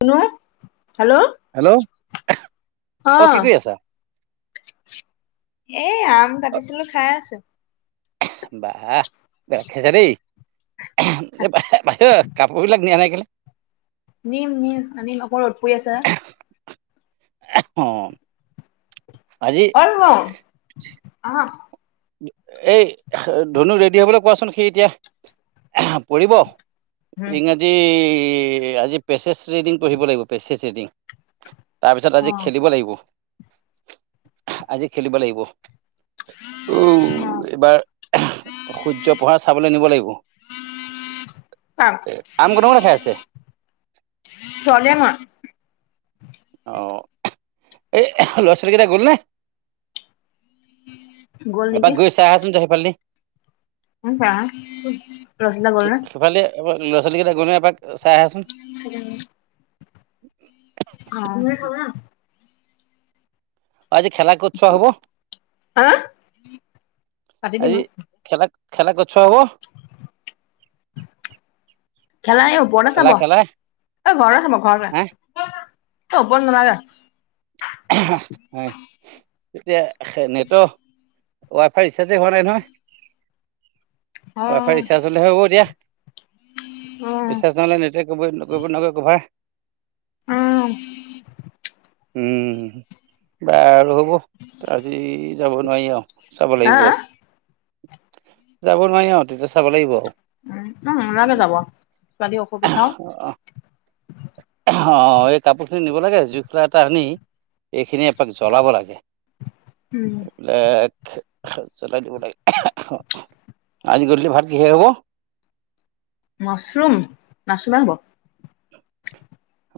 কোনোৱা hello hello অ। কি কৰি আছা এ আম অ কাটিছিলো খাই আছো। বাহ, বেলেগ খাইছা দেই। এই বাহিৰৰ কাপোৰ বিলাক নিয়া নাই কেলে? নিম নিম নিম আনিম অকণ ৰ'দ পৰি আছে। অ। আজিপ [unintelligible] আহা। এই ধনুক ৰেডি হবলৈ কোৱাচোন, সি এতিয়া পৰিব। ইংৰাজী আজি পেচজ ৰিডিং পঢ়িব লাগিব, পেচজ ৰিডিং। তাৰপিছত অ আজি অ খেলিব লাগিব, আজি খেলিব লাগিব। এইবাৰ সূৰ্য পহাৰ চাবলৈ নিব লাগিব। কাম আম কোনে কোনে খাই আছে? ছনিয়া মোৱা অ এই ল'ৰা -ছোৱালীকেইটা গ'লনে? গ'ল এপাক নেকি গৈ চাই আহচোন তই সেইফালেদি। [unintelligible] ৰচিদা গ'ল নে? এবাৰ লৰা-ছোৱালী কেইটা গ'ল নাই এপাক চাই আহাচোন? [unintelligible] [unintelligible] অ আজি খেলা ক'ত চোৱা হব? হা কাটি দিম আজি আৰু খেলা, খেলা ক'ত চোৱা হ'ব? খেলা এ ওপৰতে খেলা চাব খেলা এই ঘৰতে চাব ঘৰতে ওপৰত নেলাগে। হয়, তেতিয়া নিত- ৱাই ফাই ৰিচাৰ্জে হোৱা নাই নহয়। অ ৱাই ফাই ৰিচাৰ্জ চলেহে হ'ব দিয়া। অ ৰিচাৰ্জ নহলে নিতৌ কবৈ নবকৈ নকয় কভাৰ আও উম, বাৰু হ'ব। আজি যাব নোৱাৰি আও চাব হা লাগিব। যাব নোৱাৰি, অ তেতিয়া চাব লাগিব আও। উম নালাগে যাব ছোৱালী অসুবিধাও [unintelligible] অ এই কাপোৰখিনি নিব লাগে জুইখোলাটা টানি এইখিনি এপাক জ্বলাব লাগে, উম এইবিলাক জ্বলাই দিব লাগে। আজি গধূলি ভাত কিহে হ'ব? মাছৰুম মাছৰুমেই হ'ব।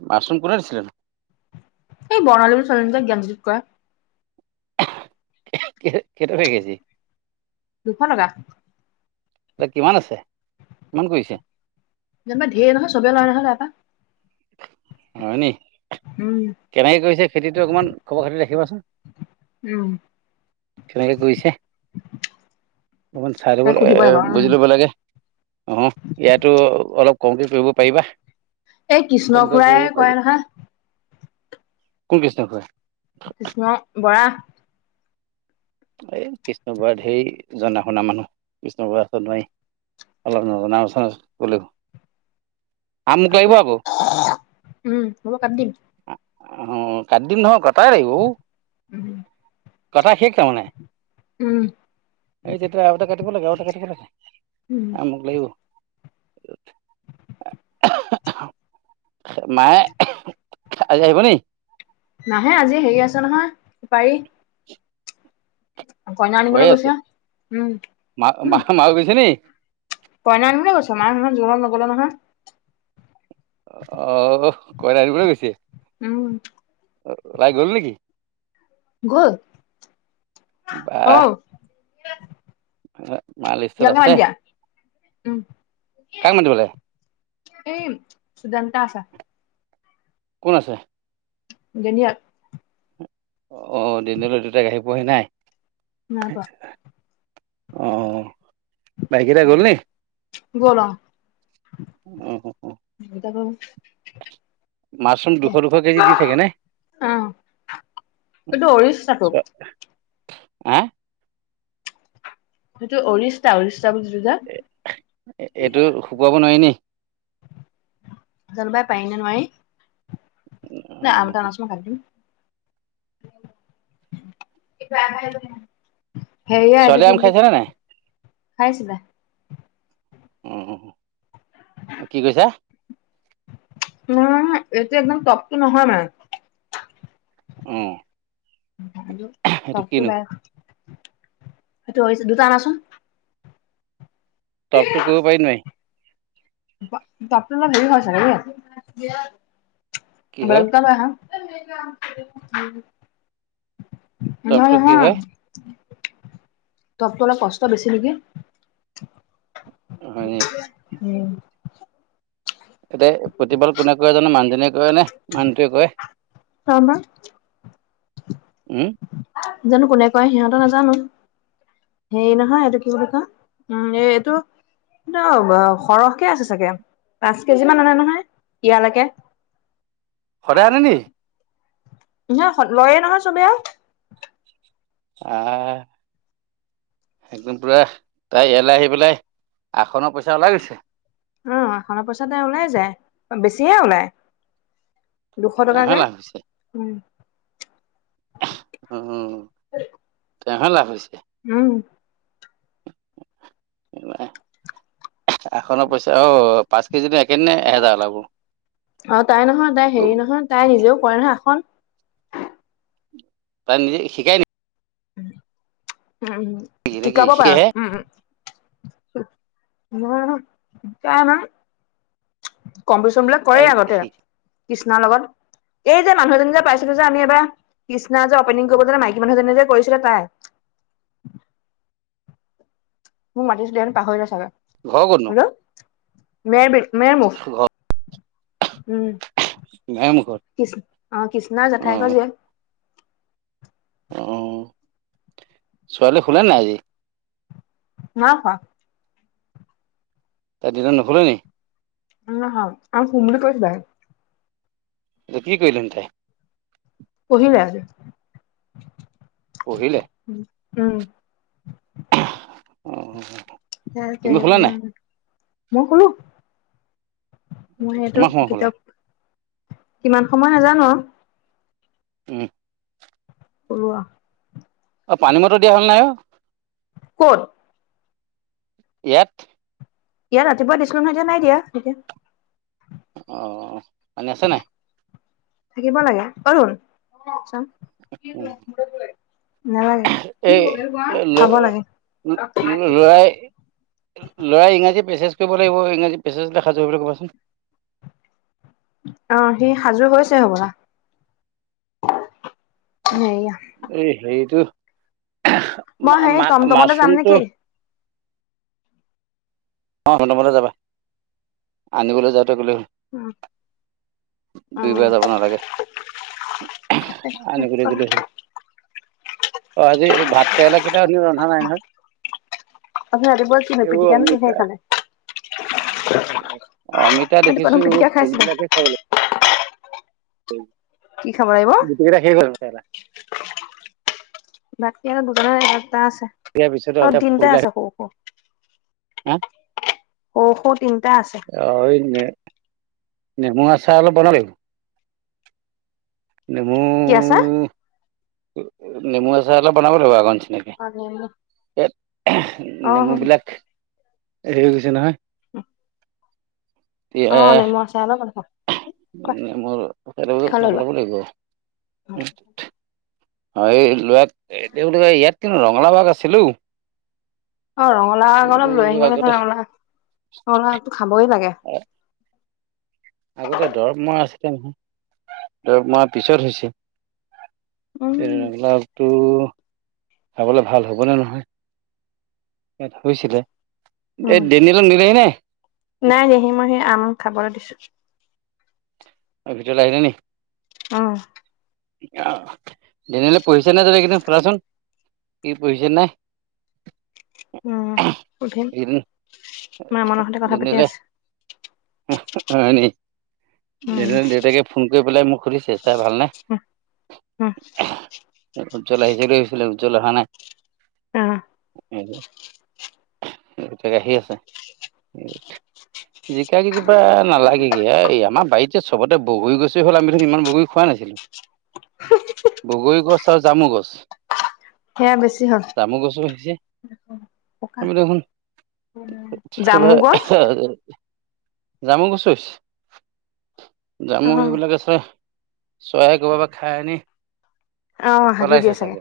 মছৰুম কোনে দিছিলে নো? এই বৰ্ণালী ছোৱালীজনী যে জ্ঞানজ্যোতিত কৰে। খেই খে কেই টকা কেজি? দুশ টকা। দা কিমান আছে, কিমান কৰিছে? যেনিবা ঢেৰ নহয় চবে লয় নহয় তাৰ পা। হয় নি? উম কেনেকে কৰিছে খেতিটো অকণমান খবৰ খাতি ৰাখিবাচোন। উম কেনেকে কৰিছে? অকণমান চাই দিব তাক সুধিব লাগিব বুজি উম ল'ব লাগে। অ ইয়াতো অলপ কমক কৰিব পাৰিবা। এই কৃষ্ণ কমকে কৰিব খুৰাই পাৰি কয় নহয়। কোন কৃষ্ণ খোড়া? কৃষ্ণ বৰা। এই কৃষ্ণ খুঢ়া ধেইৰ জনা শুনা মানুহ কৃষ্ণ খুঢ়া নোৱাৰি। অলপ নজনা শুনা বুলো। আছে, উম হ'ব কাটি দিম। আহ কাট দিম নহয় কটাই লাগিব ঔ, উম কথা শেষ তাৰমানে। উম। এই যেতিয়া আতে কাটিব লাগে আৰুটা কাটিব লাগে উম আৰু মোক লাগিব। উ আ আহাঁ আহ। মায়ে উহু আঁহ আজি আহিব নেকি? নাহে আজি হেৰি আছে নহয় সু পাৰি। [inaudible] কইনা ঘৰে আনিবলৈ আছে গৈছা উম মা মা উম। মাও গৈছে নি কইনা আনিবলৈ গৈছে, মাৰহত জোৰত নগলে নহয়। অ কইনা আনিবলৈ গৈছে। উম। উলাই গ'ল নেকি? ঘল বাহ অহ। মা লিষ্টত যাম নহয় আছে আনি দিয়া উম। কাক মাতিব লাগে এই সুদান্তা আছা। কোন আছে? যেনিয়াত। অ দিনলৈ দুতাই আহি পোৱহি নাই? নাই পোৱা। অ ভাইকেইটা গ'ল নি গ'লা। উম। [unintelligible] মাছৰুম দুশ - দুশ কেজি দি থাকে নে? অ এইটো অৰিশ নাটক। আ! সেইটো অৰিষ্টা অৰিষ্টা বুলিছোঁ যে। এই এইটো শুকুৱাব নোৱাৰিনে? জানো পাই পাৰি নে নোৱাৰি? অ ন আল এটা নাচ [unintelligible] হেৰিয়া এইটো ছোৱালীয়ে আম কি বুলি, খাইছে নে নাই খাইছিলা। উম, কি কৰিছা? উম এইটো একদম তপটো নহয় মানে। অঁ। টপটো বে, সেইটো হৈছে দুটা অনাচোন। টপতো কৰিব পাৰি নোৱাৰি? বা টপটো অলপ দেৰি হৈ চাগে দেই, কি এতিয়া হয় বেলকা লৈ আহাঁ। ম কাম [inaudible] মই টপটো কি নহয়। হয় তপতো অলপ কষ্ট বেছি নেকি? হয় নি উম। এয়াতে প্ৰতিপাল কোনে কয় জানো মানুহজনীয়ে কয় নে মানুহটোৱেই কয়? তামা উম? জানো কোনে কয় সিহঁত নাজানো। সেই নহয় এইটো কি বুলি ক উম এ এইটো এইটো সৰহকে আছে চাগে পাঁচ কেজি মান আনে নহয় ইয়ালৈকে সদায় আনে নি নহয় লয়ে নহয় চবেই আ একদম পুৰা তাই ইয়ালে আহি পেলাই আসনৰ পইচা ওলাই গৈছে উম অখনা পইচাতে ওলাই যায় বেছিহে ওলাই দুশ তেওঁহে টকাকে লাভ হৈছে উম উম তেওঁহে লাভ হৈছে উম আখনৰ পইচা আও পাঁচ কেজি একে দিনাই এহেজাৰ ওলাব অ তাই নহয় তাই হেৰি নহয় তাই নিজেও কৰে নহয় আসন তাৰ নিজে শিকাই নি উম নেকি নে কি শিকাব শিকেহে পাৰে উম নহয় নহয় তাই আমাঙ কম্পিটিচন বিলাক তাই কৰে আগতে শিক কৃষ্ণাৰ লগত এই যে মানুহজনী যে পাইছিলো যে আমি এবাৰ কৃষ্ণা যে অপেনিং কৰিব যেনে মাইকী মানুহজনীনে যে কৰিছিলে তাই মোক মাতিছিলে দেন পাহৰিলে চাগা ঘৰ ক'তনো হেল্ল' মেৰ বিল, মেৰমুখ ঘৰ উম দুৱাৰমুখত কৃষ্ অ কৃষ্ণাৰ অ জেঠাইক জীয় অ ছোৱালী শুলে নাই আজি নাই শুৱা তাই দিনত নুশুলে নি নাই শুৱা আও শুম বুলি কৈছিলে এতিয়া কি কৰিলো তাই পঢ়িলে আজি পঢ়িলে উম উম অ অ নাই যে তুমি শুলা নাই উম মই কলো মই সেটো কিমান সময় শুলা কিতাপ, কিমান সময় নেজানো। উম কলোৱা অ পানী মটৰ দিয়া হল নাই অ ক'ত ইয়াত ইয়াত ৰাতিপুৱা দিছিলো নহয় এতিয়া নাই দিয়া এতিয়া অ পানী আছে নাই থাকিব লাগে এই সোন অ চাওঁ উম, কলে [unintelligible] নালাগে, কি এই [unintelligible] খাব লাগে। ল'ৰাই ল'ৰাই ইংৰাজী প্ৰেচজ কৰিব লাগিব, ইংৰাজী প্ৰেচেজ দেখাইছো বুলি কবাচোন। অ সি সাজু হৈছে হ'বলা, হেয়া। এই হেৰিটো মই মা সেই মা টমটমতে যাম মাচৰোমটো নেকি - অ টমটমতে যাবা আনিবলৈ যাওঁতে গ'লে হ'ল। অ দুইবাৰ যাব নালাগে। আনিবলৈ গ'লে হ'ল [unintelligible] অ আজি ভাত কেৰেলা কেইটা আনি ৰন্ধা নাই নহয়? আপুনি ৰাতিপুৱা কিনো এইবোৰ পিটিকা ননো অমিতা কিহেৰে খালে? অমিতা ৰাতিপুৱা দেখিছো দেখোন পিটিকা ফুল খাইছিলে বিলাকে হে খাবলে। [inaudible] কি খাব লাগিব? গোটেই কেইটা শেষ হৈ গ'ল কেৰেলা। বাকী আৰু দোকানৰ এটা আছে, ইয়াৰ পিছতে অ', অমিতা তিনটা ফুলবিলাক আছে সৰু-সৰু। হা? সৰু-সৰু তিনটা আছে। [unintelligible] নেমু আচাৰ অলপ বনালি? নেমু কি আছে নেমু আচাৰ অলপ বনাব লাগিব আগৰ অ নেমু নিচিনাকে। অ নেমু বিলাক হেৰি হৈ গৈছে নহয়। [unintelligible] অ এ, নেমু আচাৰ অলপ খোৱা নেমুৰ আচাৰ এখন কে লৈ লোৱা বনাব লাগিব আও। [unintelligible] অ', এই ল' ইয়াত কিন্তু ৰঙালাউ আগ আছিলে ও। অ', ৰঙালাউ এই আগ বোলো অলপ লৈ আহিব [unintelligible] আগতে ৰঙালাউ-ৰঙালাউ আগ টো খাবই লাগে। আগতে দৰৱ মৰা আছিলে নহয়, দৰৱ মৰা পিছত হৈছে। উম, ৰঙালাও আগটো খাবলে ভাল হ'ব নে নহয়? হৈছিলে, এই উম, দেনিয়েলক নিলেহি নে? সৰুমাহি আম খাবলে দিছোঁ। অ', ভিতৰলে আহিলে নি? অ'। অ', ডেনিয়েলে পঢ়িছে নাই এইকেইদিন সুধা চোন? সি পঢ়িছে নাই? উম। সুধিম এইকিদিণ, মামনৰ সৈতে কথা পাতি ডেনিয়েলে। আছে হয় নেকি? উম, দেনিয়েলৰ দেউতাকে ফোন কৰি পেলাই মোক সুধিছে, চাৰ ভালনে? উম, উম, উজ্জ্বল আহিছে দেই এইফালে, উজ্জ্বল অহা নাই। অ'। [unintelligible] তাক আহি আছে। জিকা কেইজোপা নালাগেগে, এই আমাৰ বাৰীত এ চবতে বগৰী গছি হ'ল আমিটো ইমান বগৰী খোৱাাই নাছিলোঁ। বগৰী গছ আৰু জামু গছ। সেয়া বেছি হ'ল। তামুল গছো হৈছে। পকা আমি দেখোন জামু গছ [unintelligible] জামু গছো হৈছে। জামু অ', এইবিলাক আছে, চৰাই ক'ৰবাৰ পৰা খাই আনি অ', হাগি পেলাইছে দিয়ে চাগে,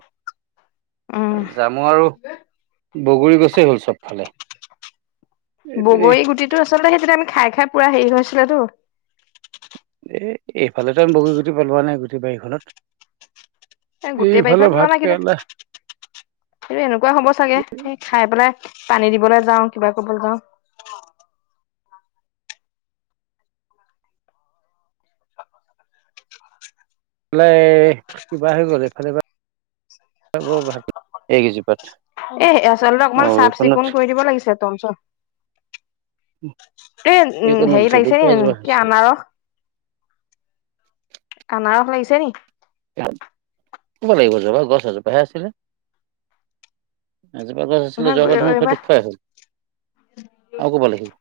উম। যাম মই আৰু, বগৰী গছে হ'ল চবফালে। এইপিনে বগৰী গুটিটো আচলতে সেইদিনা আমি খাই-খাই পুৰা হেৰি হৈছিল তো। এ এইফালেতো আমি বগৰী গুটি পেলোৱা নাই গুটেই বাৰীখনত। এ গোটেই বাৰীখন এইফালে ভাতকেৰেলা সেইটো এনেকুৱা হব চাগে সেই খাই পেলাই পানী দিবলৈ যাওঁ, কিবা কৰিবলৈ যাওঁ। লাই কিবা হৈ গ'ল এইফালে ভাত [inaudible] এই কেজিপাত। এ আচলতে অকমান চাফ চিকুণ কৰি দিব লাগিছিলে তমচ- এ উম, এইখনত হেৰি লাগিছে জলকীয়া এজোপা [unintelligible] কি হৈছে। আনাৰস? আনাৰস লাগিছে নি? [unintelligible] লাগিব, যোৱাবাৰ গছ এজোপাহে আছিলে। এজোপা গছ আছিলে নহয় যোৱাবাৰ দেখোন সেইটো এইবাৰ খোৱাই হ'ল আৰু কব লাগিব,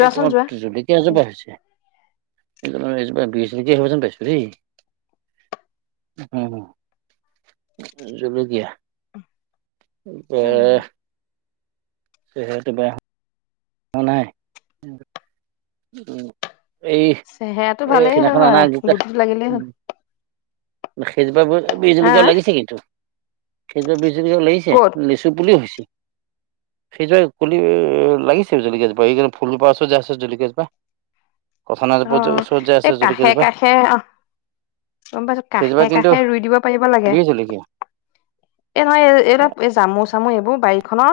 এই যোৱা তোমাক যদি- কেজোপা হৈছে এজোপা [unintelligible] হব যেন পাইছো দেই। জলকীয়া উম এ- সেইটো বেয়া হোৱা নাই। উম এই চেহেৰাটো এই ভালেই সেইনাখন হয় অনাৰ আনা দুটা- গুটিটো লাগিলেই হ'ল সেইজোপাৰ বি হা জলকীয়াও লাগিছে কিন্তু সেইজোপাৰ বি জলকীয়াও লাগি ছে ক'ত লেচু পুলিও হৈছে। সেই জোপাই কুলি লাগিছে, জলিকীয়া জোপা এই ফুলা কেইপা যে আছে যে জলিকা- যা কঠাল অ জোপাৰ অ ওচৰত এই কাষে কাষে আহ। গম পাইছো সেইজোপা কাষে কিন্তু কাষে ৰুই দিব পাৰিব লাগে। বিহ জলকীয়া এ নহয় এই এই এ জামু চামো এইবোৰ বাৰীখনৰ।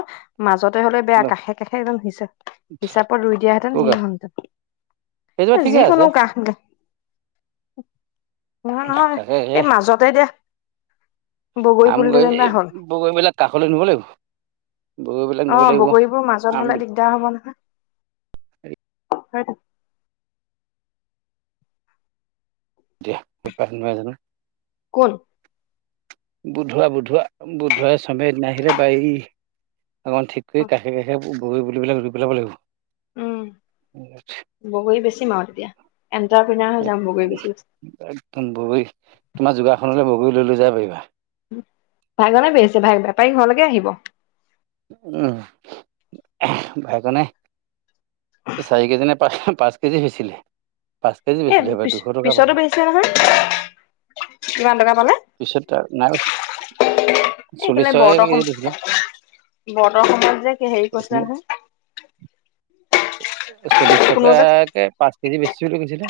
মাজতে হলে বেয়া হেল্ল' কাষে কাষে একজন হিচাপ হিচাপত ৰুই দিয়াহেতেন কৌগা সেই হলহেতেন। সেইজোপা এ ঠিকে আছে যিকোনো কাহ দে। নহয় নহয় তাকে হে এই মাজতে দে বগৰী পুলিটো যেনিবা হ'ল। বগৰী এইবিলাক কাষলৈ নিব লাগিব। বগৰীবিলাক অ নিব লাগিব বগৰীবোৰ মাজত আম হলে দিগদাৰ হব নহয় হয়তো দিয়া নোপাই জানো। কোন বুধোৱা বুধোৱা বুধোৱা সমিৰে আহিলে বাই- অকণ ঠিক কৰি কাষে কাষে বগৰি পুলি বিলাক ৰুই পেলাব লাগিব। উম বগৰী বেছিম আও তেতিয়া এণ্টাৰপ্ৰিনাৰ হৈ যাম বগৰী বেছি বেছি। একদম বগৰী তোমাৰ যোগাসনলৈ বগৰী লৈ লৈ যায় পাৰিবা। ভাগনে বেছে ভাগ বেপাৰী ঘৰলৈকে আহিব। উম ভাই কনে চাৰি কেজি নে পাচ পাঁচ কেজি হৈছিলে। পাঁচ কেজি এ বেচিলে হপায় পিছ দুশ টকা পিছতো পালে। বেচিছে নহয় কিমান টকা পালে। দুশ টকা নাই বেছি চল্লিশ টকাকে কেজি দিছিলে। বতৰ সময়ত যে কি হেৰি কৰিছিলে নহয়? চল্লিশ কোনো টকা যে কে পাঁচ কেজি বেছি বুলি কৈছিলে।